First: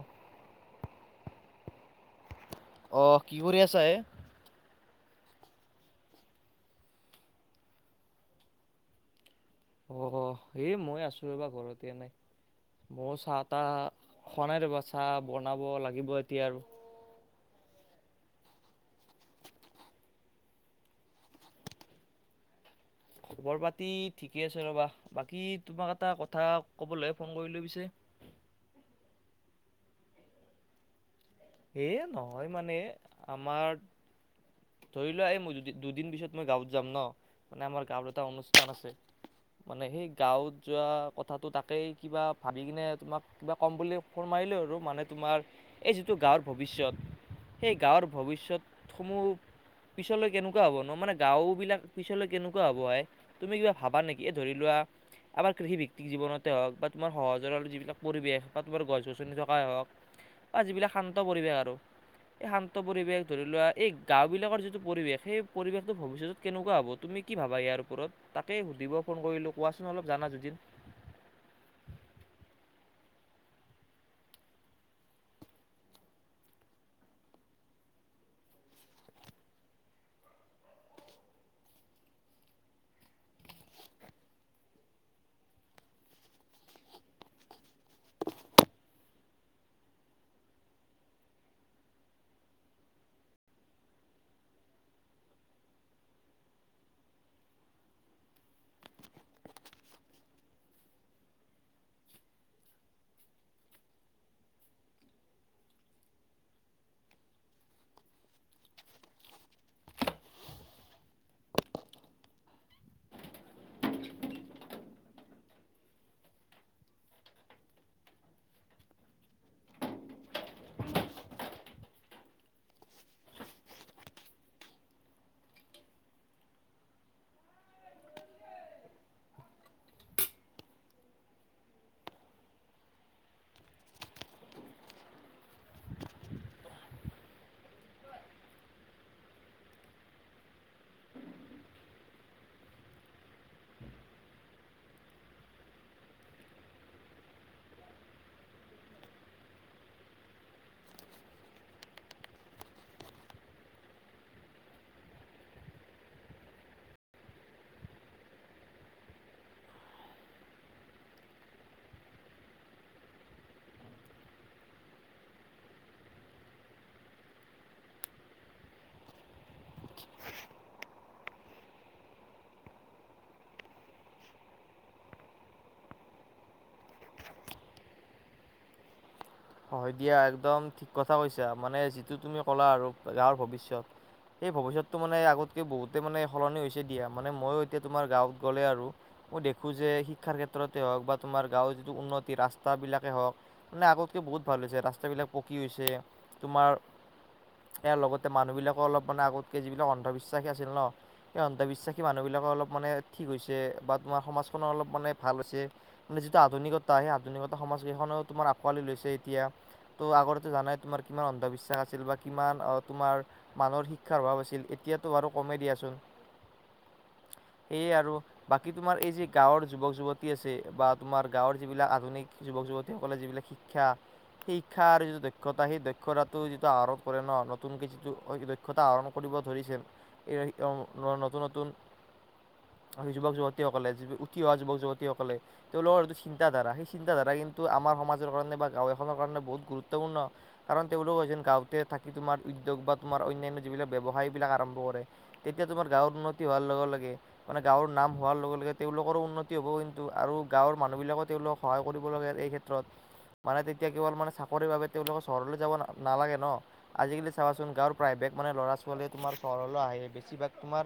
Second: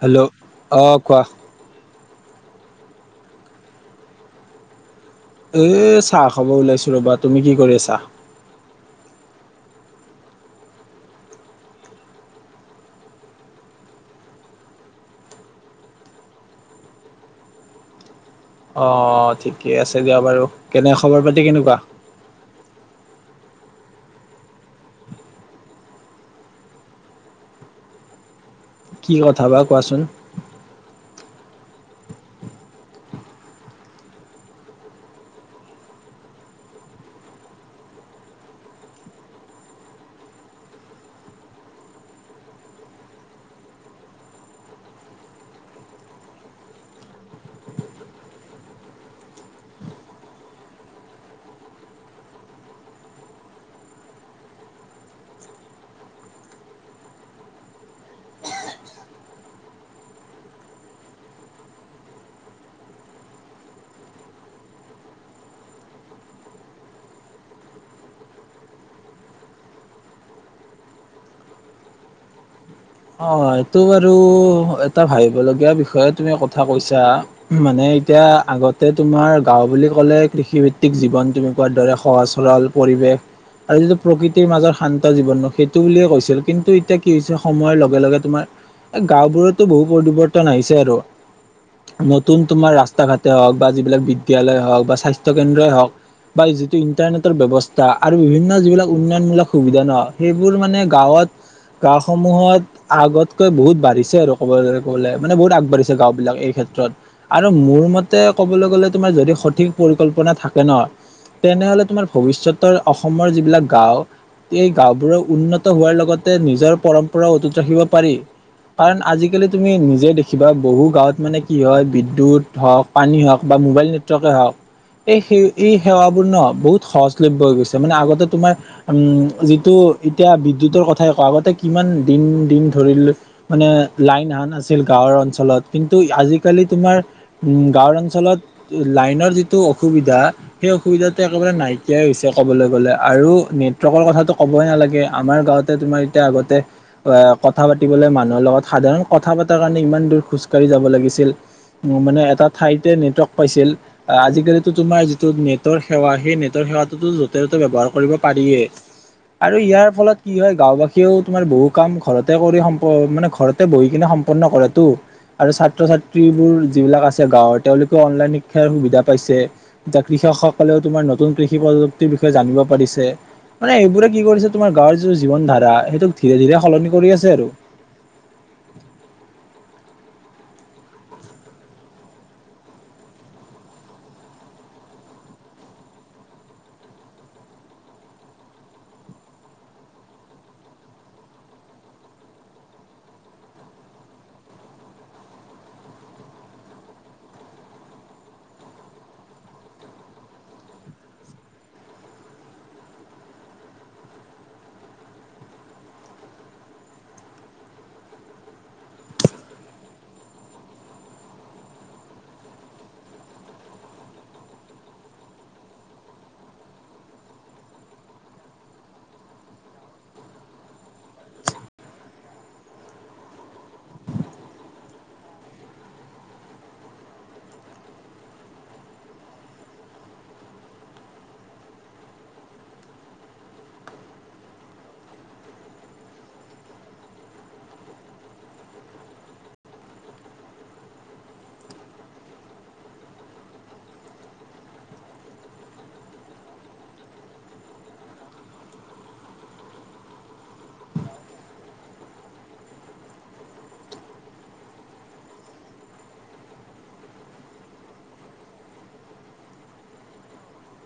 Hello অ, কোৱা। অ' কি কৰি আছা হে? এ চাহ খাব ওলাইছোঁ ৰ'বা, তুমি কি কৰি আছা? অ', এ মই আছোঁ ৰ'বা ঘৰতে এনে। মই চাহ তাহ, খোৱা নাই ৰ'বা চাহ বনাব লাগিব এতিয়া আৰু। অ', ঠিকে আছে দিয়া বাৰু, কেনে খবৰ পাতি কেনেকুৱা? খবৰ পাতি ঠিকে আছে ৰ'বা, বাকী তোমাক এটা কথা কবলৈহে ফোন কৰিলোঁ পিছে। কি কথা বা কোৱাচোন। এ নহয় মানে, আমাৰ ধৰি লোৱা এই মোৰ দুদি-দুদিন পিছত মই গাঁৱত যাম ন' মানে, আমাৰ গাঁৱত এটা অনুষ্ঠান আছে। মানে সেই গাঁৱত যোৱা কথাটো তাকেই কিবা ভাবি কিনে তোমাক কিবা কম বুলি ফোন [unintelligible] মানে তোমাৰ, এই [unintelligible] টো গাঁৱৰ ভৱিষ্যত। সেই গাঁৱৰ ভৱিষ্যতসমূহ পিছলৈ কেনেকুৱা হ'ব ন' মানে গাঁওবিলাক পিছলৈ কেনেকুৱা হ'ব এ, তুমি কিবা ভাবা নেকি, এ ধৰি লোৱা আমাৰ কৃষিভিত্তিক জীৱনতে হওক বা তোমাৰ সহজৰল যিবিলাক পৰিৱেশ বা তোমাৰ গছ গছনি থকাই হওক বা যিবিলাক শান্ত পৰিৱেশ আৰু এই শান্ত পৰিৱেশ ধৰি লোৱা, এই গাওঁ বিলাকৰ যিটো পৰিৱেশ, সেই পৰিৱেশটো ভৱিষ্যতত কেনেকুৱা হ'ব? তুমি তুমি কি ভাবা ইয়াৰ ওপৰত তাকে সুধিব ফোন কৰিলো কোৱাচোন অলপ জানা যদিন অ এইটো বাৰু এটা ভাবিবলগীয়া বিষয়ে তুমি কথা কৈছা মানে এতিয়া আগতে তোমাৰ গাওঁ বুলি ক'লে কৃষিভিত্তিক জীৱন তুমি কোৱাৰ দৰে সহজ সৰল পৰিৱেশ আৰু যিটো প্ৰকৃতিৰ মাজৰ শান্ত জীৱন ন সেইটো বুলিয়ে কৈছিল কিন্তু এতিয়া কি হৈছে সময়ৰ লগে লগে তোমাৰ এ গাওবোৰতো বহুত পৰিৱৰ্তন আহিছে আৰু নতুন তোমাৰ ৰাস্তা ঘাটেই হওক বা যিবিলাক বিদ্যালয় হওক বা স্বাস্থ্য কেন্দ্ৰই হওক বা যিটো ইন্টাৰনেটৰ ব্যৱস্থা আৰু বিভিন্ন যিবিলাক উন্নয়নমূলক সুবিধা ন সেইবোৰ মানে গাঁৱত গাঁসমূহত আগতকৈ বহুত বাঢ়িছে আৰু ক'ব গ কবলে মানে বহুত আগবাঢ়িছে গাঁও বিলাক এই ক্ষেত্ৰত আৰু মোৰ মতে ক'বলৈ গ'লে তোমাৰ যদি সঠিক পৰিকল্পনা থাকে ন তেনেহলে তোমাৰ ভৱিষ্যতৰ অসমৰ যিবিলাক গাও এই গাওবোৰ উন্নত হোৱাৰ লগতে নিজৰ পৰম্পৰা অটুট ৰাখিব পাৰি কাৰণ আজিকালি তুমি নিজে দেখিবা বহু গাঁৱত মানে কি হয় বিদ্য়ুত হওঁক পানী হওঁক বা মোবাইল নেটৱৰ্কে হওঁক এই স এই সেৱাবোৰ ন বহুত সহজলভ্য় হৈ গৈছে মানে আগতে তোমাৰ উম যিটো এতিয়া বিদ্যুতৰ কথাই ক আগতে কিমান দিন দিন ধৰিল মানে লাইন হান আছিল গাঁৱৰ অঞ্চলত কিন্তু আজিকালি তোমাৰ উম গাওৰ অঞ্চলত লাইনৰ যিটো অসুবিধা সেই অসুবিধাটো একেবাৰে নাইকিয়াই হৈছে কব কবলৈ গ'লে আৰু নেটৱৰ্কৰ কথাটো ক'বই নাগে আমাৰ গাওঁতে তোমাৰ এতিয়া আগতে অ কথা পাতিবলৈ মানুহৰ লগত সাধাৰণ কথা পতাৰ কাৰণে ইমান দূৰ খোজ ককাঢ়ি যাব লাগিছিল মানে এটা ঠাইতে নেটৱৰ্ক পাইছিল আজিকালিিতো তোমাৰ যিটো নেটৰ সেৱা সেই নেটৰ সেৱাটোতো য'তে ত'তে ব্যৱহাৰ কৰিব পাৰিয়েই আৰু ইয়াৰ ফলত কি হয় গাঁওবাসীয়েও তোমাৰ বহু কাম ঘৰত কৰি সম্প মানে ঘৰতে বহি কিনে সম্পন্ন কৰাটো আৰু ছাত্ৰ ছাত্ৰীবোৰ যিবিলাক আছে গাঁৱৰ তেওঁলোকেও অনলাইন শিক্ষাৰ সুবিধা পাইছে জাক কৃষকসকলেও তোমাৰ নতুন কৃষি প্ৰযুক্তিৰ বিষয়ে জানিব পাৰিছে মানে এইবোৰে কি কৰিছে তোমাৰ গাঁৱৰ যি জীৱন ধাৰা সেইটোক ধীৰে ধীৰে সলনি কৰি আছে জাৰ হয় দিয়া একদম ঠিক কথা কৈছা মানে যিটো তুমি ক'লা আৰু গাঁৱৰ ভৱিষ্যয়ত এই ভৱিষ্যতটো মানে আগতকে বহুতে মানে সলনি হৈছে দিয়া মানে মইয়ো এতিয়া তোমাৰ গাঁৱত গ'লে আৰু মই দেখো যে শিক্ষাৰ ক্ষেত্ৰতে হওক বা তোমাৰ গাঁৱৰ যিটো উন্নতি ৰাস্তা বিলাকে হওক মানে আগত বহুত ভাল হৈছে ৰাস্ত বিিলাক পকী হৈছে তোমাৰ ইয়াৰ লগতে মানুহ বিলাকে অলপ মানে আগতকে যিবিলাক অন্ধবিশ্বাস আছিল ন সেই অন্ধবিশ্বাসী মানুহ বিলাকো অলপ মানে ঠিক হৈছে বা তোমাৰ সমাজখনৰ অলপ মানে ভাল হৈছে যিটো আধুনিকতা সেই আধুনিকতা সমাজ্কেইখনেও তোমাৰ আঁকোৱালি লৈছে এতিয়া ত' আগতেো জানাই তোমাৰ কিমান অন্ধবিশ্বাস আছিল বা কিমান তোমাৰ মানুহৰ শিক্ষাৰ অভাৱ আছিল এতিয়াতো বাৰু কমে দিয়াচোন [unintelligible] সেয়ে আৰু বাকী তোমাৰ এই যেি গাঁৱৰ যুৱক যুৱতী আছে বা তোমাৰ গাঁৱৰ যিবিলাক আধুনিক যুৱক যুৱতীসকলে যিবিলাক শিক্ষা শিক্ষাৰ যিটো দক্ষতা সেই দক্ষতাটো যিটো আহৰণ কৰে ন নতুনক যিটো দক্ষতা আহৰণ কৰিব ধৰিছে নতুন নতুন [inaudible] যুৱক যুৱতীসকলে উঠি অহা যুৱক যুৱতীসকলে তেওঁলোকৰ যটো চিন্তাধ ধাৰা সেই চিন্তাধাৰা কিন্তু আমাৰ সমাজৰ কাৰণে বা গাঁৱে অসমৰ কাৰণে বহুত গুৰুত্বপূৰ্ণ কাৰণ তেওঁলোক গাতে থাকি তোমাৰ উদ্যোগ বা অন্যান্য যিবিলাক ায় বিাকম্তিয়া তমাৰ গৰ উন্ হেে মানে গৰ নাম হ কিন্ত আৰু গাঁৱৰ মানুহবিলাক তেওঁলোক সহায় কৰিবেত ম এতিয়া কেৱল মানে চাকৰিৰ বাবে তেওঁলোকৰ চহৰলৈ যাব নালাগে ন আজিকালি চাবাচোন গাঁৱৰ প্ৰায় বেগ মানে ল'ৰা াল তোমাৰ চহৰলৈ আহে বেছিভাগ তোমাৰ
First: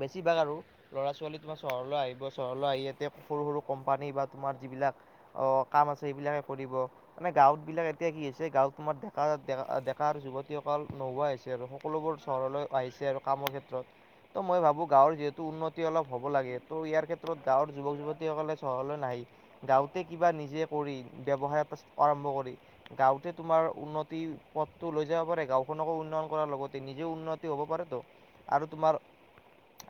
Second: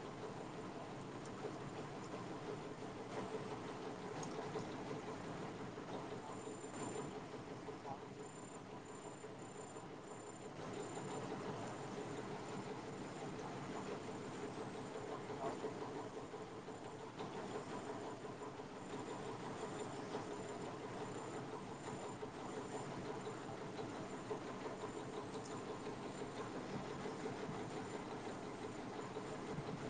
বেছিভাগ আৰু ল'ৰা ছোৱালী তোমাৰ চহৰলৈ আহিব চহৰলৈ আহি ইয়াতে সৰু সৰু কোম্পানী বা তমাৰ আমাৰ যিবিলাক অ কাম আছে সেইবিলাকে কৰিব মানে গাঁৱত বিলাক এতিয়া কি হৈছে গাঁওত তোমাৰ ডেকাকা ডেকা যুৱতীসকল নোহোৱা হৈছে সকলোবোৰ চহৰলৈ আহিছে আৰু কামৰ ক্ষেত্ৰত ত' মই ভাবো গাঁৱৰ যিহেতু উন্নতি অলপ হ'ব লাগে ত' ইয়াৰ ক্ষেত্ৰত গাঁৱৰ যুৱক যুৱতীসকলে চহৰলৈ নাহি গাওঁতে কিবা নিজে কৰি ব্যৱসায় এটা আৰম্ভ কৰি গাঁওঁতে তোমাৰ উন্নতি পথটো লৈ যাব পাৰে গাঁওখনকো কৰাৰ লগতে নিজে উন্নতি হ'ব পাৰে তো আৰু তোমাৰ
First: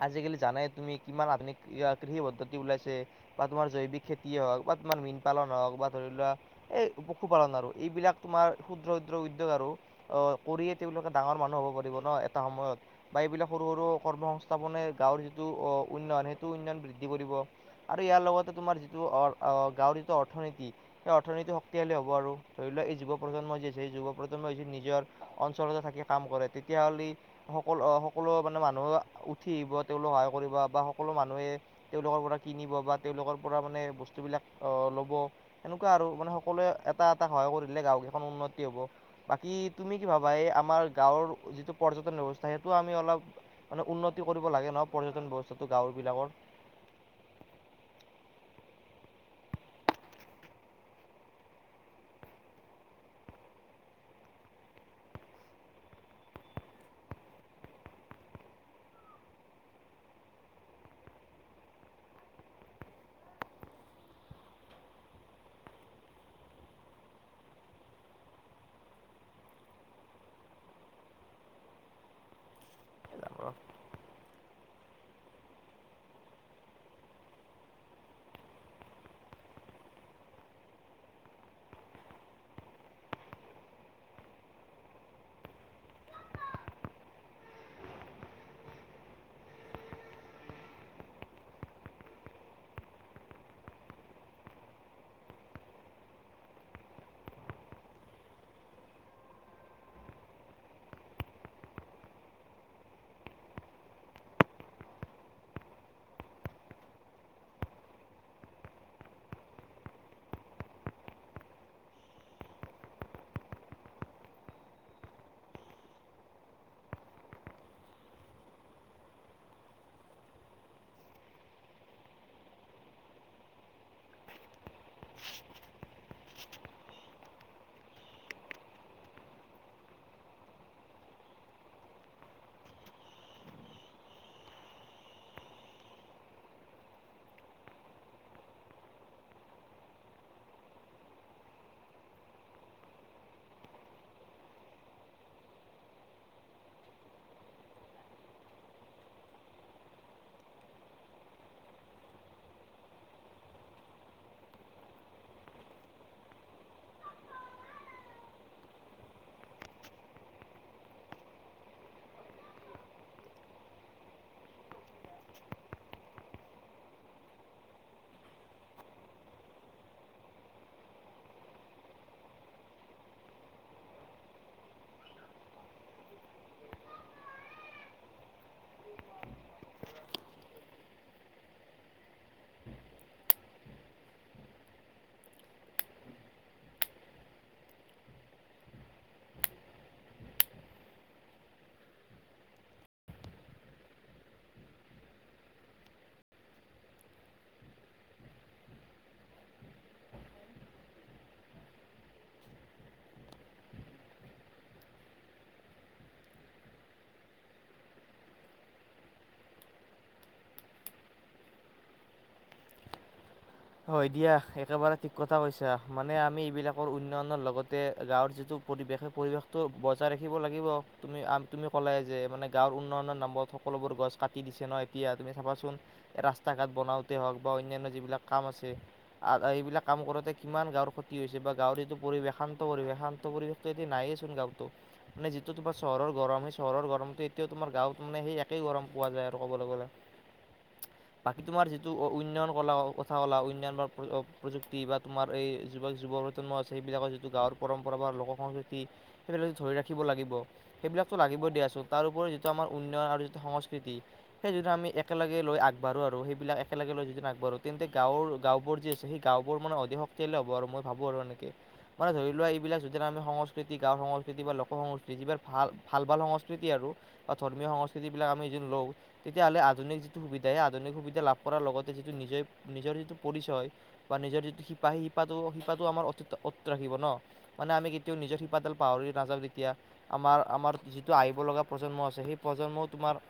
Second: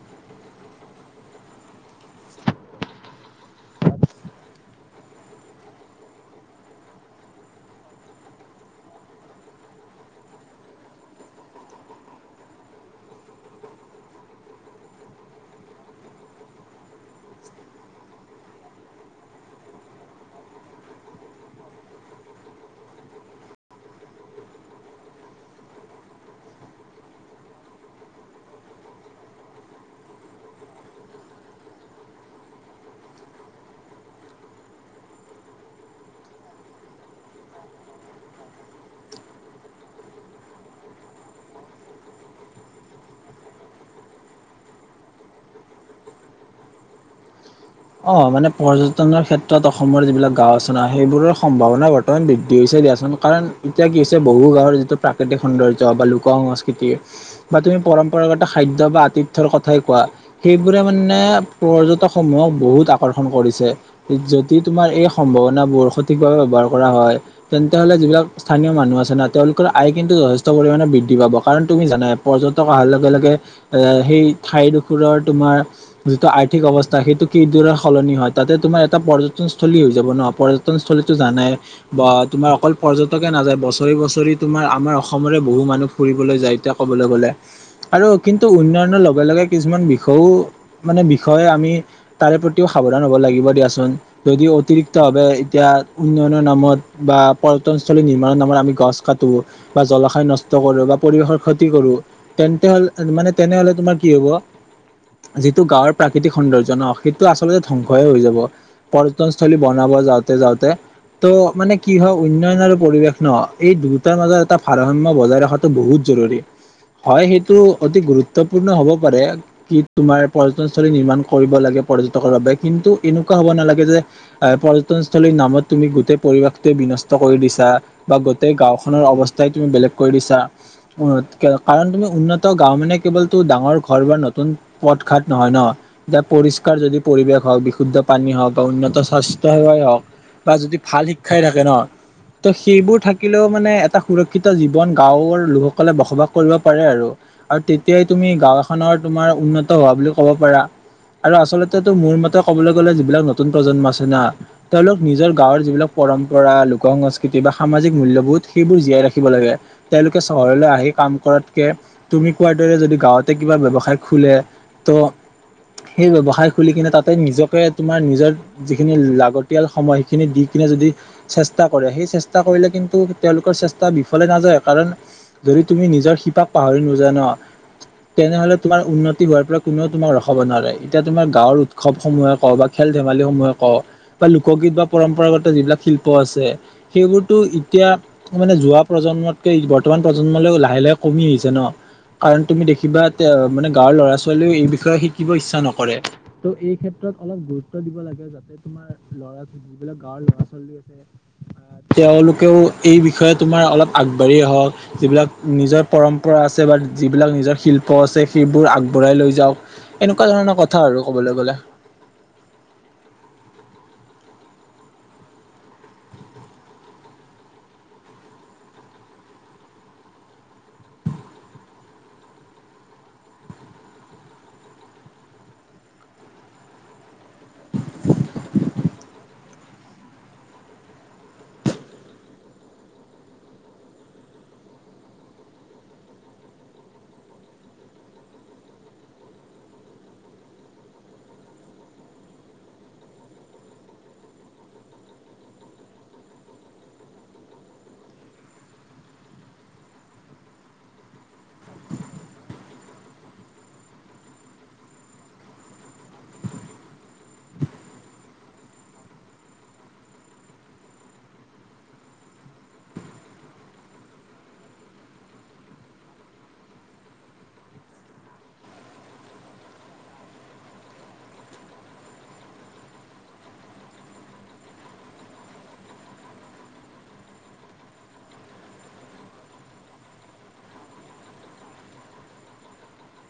আজিকালি জানে তুমি কিমান আধুনিক কৃষি পদ্ধতি ওলাইছে বা তোমাৰ জৈৱিক খেতিয়ে হওক ক'তমান মীন পালন হওক বা ধৰিলোৱা এই পশুপালন আৰু এইবিলাক তোমাৰ ক্ষুদ্ৰ ক্ষুদ্ৰ উদ্যোগ আৰু অ কৰিয়ে ডাঙৰ মানুহ হ'ব পাৰিব ন এটা সময়ত বা এইবিলাক সৰু সৰু কৰ্ম সংস্থাপনে গাঁৱৰ যিটো অ উন্নয়ন সেইটো উন্নয়ন বৃদ্ধি কৰিব আৰু ইয়াৰ লগতে তোমাৰ যিটো অ গাঁৱৰ যিটো অৰ্থনীতি স অৰ্থনীতি শক্তিশালী হ'ব আৰু ধৰি লোৱা এই যুৱ প্ৰজন্মই যি আছে যুৱ প্ৰজন্মই যি নিজৰ অঞ্চলত কৰে তেতিয়া হলে সকলো সকলো মানে মানুহে উঠি আহিব তেওঁলোক সহায় কৰিব বা বা সকলো মানুহে তেওঁলোকৰ পৰা কিনিব বা তেওঁলোকৰ পৰা মানে বস্তু বিলাক অ, লব সেনেকুৱা আৰু মানে সকলোৱে এটা এটা সহায় কৰিলে গাঁও কেইখন উন্নতি হব বাকী তুমি কি ভাবা এই আমাৰ গাঁৱৰ যিটো পৰ্যটন ব্যৱস্থা সেইটো আমি অলপ মানে উন্নতি কৰিব লাগে নহ পৰ্যটন ব্যৱস্থাটো। গাঁও বিলাকৰ [inaudible] অ মানে পৰ্যটনৰ ক্ষেত্ৰত অসম যিবিলাক গাও আচনা সেইবোৰৰ সম্ভাৱনা বৰ্তমান বৃদ্ধি হৈছে দিয়াচোন কাৰণ এতিয়া কি হৈছে বহু গাঁৱৰ যিটো প্ৰাকৃতিক সৌন্দৰ্য বা লোক সংস্কৃতি বা তুমি পৰম্পৰা খাদ্য বা আতিথ্যৰ কথাই কোৱা সেইবোৰে মানে পৰ্যটক সমূহক বহুত আকৰ্ষণ কৰিছে যদি তোমাৰ এই সম্ভাৱনাবোৰ সঠিকভাৱে ব্যৱহাৰ কৰা হয় তেন্তে হলে যিবিলাক স্থানীয় মানুহ আছে না তেওঁলোকৰ আয় কিন্তু যথেষ্ট পৰিমাণে বৃদ্ধি পাব কাৰণ তুমি জানা পৰ্যন অহাৰ লগে লগে সেই ঠাই দোষৰৰ তোমাৰ যিটো আৰ্থিক অৱস্থা সেইটো কিদৰে সলনি হয় তাতে তোমাৰ এটা পৰ্যটন স্থলী হৈ যাব ন পৰ্যটনস্থলীতো জানাই বা তোমাৰ অকল পৰ্যটকে নাযায় বছৰি বছৰি তোমাৰ আমাৰ অসমৰে বহু মানুহ ফুৰিবলৈ যায় এতিয়া ক'বলৈ গ'লে। আৰু কিন্তু উন্নয়নৰ লগে লগে কিছুমান বিষয়ও মানে বিষয়ে আমি তাৰে প্ৰতিও সাৱধান হ'ব লাগিব দিয়াচোন যদি অতিৰিক্তভাৱে এতিয়া উন্নয়নৰ নামত বা বা পৰ্যটনস্থলী নিৰ্মমানৰ নামত আমি গছ কাটো বা জলাশয় নষ্ট কৰো বা পৰিৱেশৰ ক্ষতি কৰো তেন্তে হলে মানে তেনেহলে তোমাৰ কি হব যিটো গাঁৱৰ প্ৰাকৃতিক সৌন্দৰ্য সেইটো আচলতে ধ্বংসই হৈ যাব পৰ্যটনস্থলী বনাব যাওঁতে যাওঁতে। ত' মানে কি হয় উন্নয়ন আৰু পৰিৱেশ ন এই দুয়টাৰ মাজত এটা ভাৰসাম্য় বজাই ৰখাটো বহুত জৰুৰী হয় সেইটো অতি গুৰুত্বপূৰ্ণ হব পাৰে কি তোমাৰ পৰ্যটনস্থলী নিৰ্মণ কৰিব লাগে। পৰ্যটকৰ বাবে কিন্তু এনেকুৱা হ'ব নালাগে যে এ পৰ্যটনস্থলীৰ নামত তুমি গোটেই পৰিৱেশটোৱে বিনষ্ট কৰি দিছা বা গোটেই গাওখনৰ অৱস্থাই তুমি বেলেগ কৰি দিছা কাৰণ তুমি উন্নত গাও মানে কেৱলতো ডাঙৰ ঘৰ বা নতুন পথ ঘাট নহয় ন যা পৰিষ্কাৰ যদি পৰিৱেশ হওক বিশুদ্ধ পানী হওক বা উন্নত স্বাস্থ্য সেৱাই হওক বা যদি ভাল শিক্ষাই থাকে ন ত' সেইবোৰ থাকিলেও মানে এটা সুৰক্ষিত জীৱন গাঁওৰ লোকসকলে বসবাস কৰিব পাৰে আৰু আৰু তেতিয়াই তুমি গাঁও এখনৰ তোমাৰ উন্নত হোৱা বুলি ক'ব পাৰা। আৰু আচলতে তটো মোৰ মতে ক'বলৈ গ'লে যিবিলাক নতুন প্ৰজন্ম আছে না তেওঁলোক নিজৰ গাঁৱৰ যিবিলাক পৰম পৰম্প লোক সংস্কৃতি বা সামাজিক মূল্যবোধ সেইবোৰ জীয়াই ৰাখিব লাগে তেওঁলোকে চহৰলৈ আহি কাম তকৈ তুমি কোৱাৰ দ যদি গাঁৱতে কিবা ব্যৱসায় খোলে ত' সেই ব্যৱসায় খুলি কিনে তাতে নিজকে তোমাৰ নিজৰ যিখিনি লাগতিয়াল সময় সেইখিনি দি কিনে যদি চেষ্টা কৰে সেই চেষ্টা কৰিলে কিন্তু তেওঁলোকৰ চেষ্টা বিফলে নাযায় কাৰণ যদি তুমি নিজৰ শিপাক পাহৰি নোযোৱা ন তেনেহলে তোমাৰ উন্নতি হোৱাৰ পৰা কোনেও তোমাক ৰখাব নোৱাৰে। এতিয়া তুমাৰ গাঁৱৰ উৎসৱ সমূহে ক বা খেল ধেমালি সমূহে কওঁ বা লোকগীত বা পৰম্পৰাগত যিবিলাক শিল্প আছে সেইবোৰতো এতিয়া মানে যোৱা প্ৰজন্ম প্ৰজন্মতকে বৰ্তমান প্ৰজন্মলৈ লাহে লাহে কমি আহিছে ন। কাৰণ তুমি দেখিবা এ মানে গাঁৱৰ ল'ৰা ছোৱালীও এই বিষয়ে শিকিব ইচ্ছা নক ত' এই ক্ষেত্ৰত অলপ গুৰুত্ব দিব লাগে যাতে তোমাৰ লৰা ছ যিবিলাক গাঁৱৰ ল'ৰা ছোৱালী [unintelligible] তেওঁলোকেও এই বিষয়ে তোমাৰ অলপ আগবাঢ়ি আহক যিবিলাক নিজৰ পৰম্পৰা আছে বা যিবিলাক নিজৰ শিল্প আছে সেইবোৰ আগবঢ়াই লৈ যাও এনেকুৱা ধৰণৰ কথা কথা আৰু ক'বলৈ গ'লে। হয় দিয়া একেবাৰে ঠিক কথা কৈছা মানে আমি এইবিলাকৰ উন্নয়নৰ লগতে গাৱৰ যিটো পৰিৱেশ সেই পৰিৱেশতটো বজাই ৰাখিব লাগিব তুমি, তুমি ক'লে যে মানে গাঁৱৰ উন্নয় নামত সকলোবোৰ গছ কাটি দিছে ন এতিয়া তুমি চাবাচোন ৰাস্তা ঘাট বনাওতে হওক বা অনান্য যিবিলাক কাম এইবিলাক কাম কৰোতে কিমান গাৱৰ ক্ষতি হৈছে বা গাৱৰ এইটো পৰিৱেশ শান্ত পৰিৱেশ - শান্ত পৰিৱেশ নাইে চোন গ মানে যিটো তোমাৰ চহৰ গৰম সেই চহৰৰ গৰমটো এয়াও তোমাৰ গাওত মানে সেই। সেই গৰম পোৱা যায় আৰু ক'বলৈ গ'লে। অ', বাকী তোমাৰ যিটো উন্নয়ন কলা কথা কলা উন্নয়ন বা প্ৰযুক্তি বা তোমাৰ এই যুৱক যুৱ প্ৰজন্ম আছে সেইবিলাকৰ যিটো গাঁৱৰ পৰম্পৰাগত লোক সংস্কৃতি সেইবিলাক ধৰি ৰাখিব লাগিব সেইবিলাকতো লাগিবই দিয়াচোন তাৰপৰি যিটো আমাৰ উন্নয়ন যিটো সংস্কৃতি সেই যিটো আমি একেলগে ল আগবঢ়ো আৰু সেইবিলাক একেলগে ল যিদি আগবাঢ়ো তেন্তে গাঁৱৰ গাঁওবোৰ যি আছে সেই গাঁওবোৰ মানে অধিক শক্তিশালে হ'ব আৰু মই ভাবো আৰু এনেকে মানে ধৰি লোৱা এইবিলাক যিদি আমি সংস্কৃতি গাও সংস্কৃতি বা লোক সংস্কৃতি যিবাক ভাল ভাল ভাল সংস্কৃতি আৰু। ধৰ্মীয় সংস্কৃতি বিলাক আমি য লও তেতিয়াহ'লে আধুিক যিটো সুবিধা আধুনিক সুবিধা লাভ কৰাৰ লগত তাতে যিটো নিজেইে নিজৰ যিটো পৰিচয় বা নিজৰ যিটো শিপা সেই শিপাটো শিপাটো আমাৰ অ - অ ৰাখিব ন। মানে আমি কেতিয়াও নিজৰ শিপাডাল পাহৰি নাযাও তেতিয়া আমাৰ - আমাৰ যিটো আহিবলগা প্ৰজন্ম আছে সেই জন্ম তোমাৰ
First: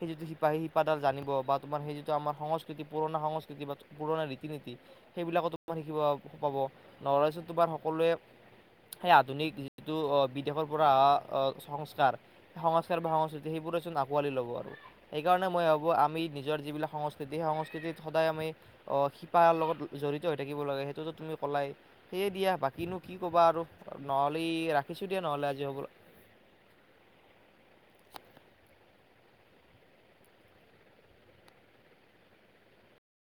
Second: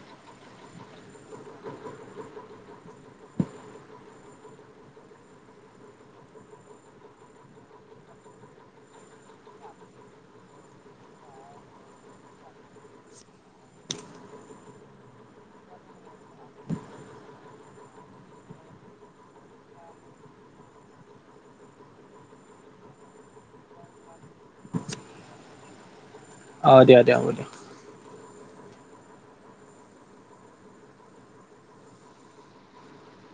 সেই যিটো শিপাহী শিপাডাৰ জানিব বা তুমাৰ সেই যিটো আমাৰ সাংস্কৃতি পুৰণা সংস্কৃতি। পুৰণা ৰীতি নীতি সেইবিলাকো তোমাৰ শিকিব পাব নহ'ৰাত তোমাৰ সকলোৱে সেই আধুনিক যিটো আহ বিদেশৰ পৰা অহা সংস্কাৰ সেই সংস্কাৰ বা সংস্কৃতি সেইবোৰ আকোৱালি ল'ব আৰু সেইকাৰণে মই ভাবো আমি নিজৰ যিবিলাক সংস্কৃতি সেই সংস্কৃতিত সদায় আমি শিপাৰ লগত জড়িত হৈ থাকিব লাগে সেইটোতো তুমি ক'লাই সেয় দিয়া বাকিনো কি ক'বা আৰু নহ'লে ৰাখিছো দিয়া নহলে আজি হ'ব। অ, দিয়া - দিয়া হ'ব দিয়া।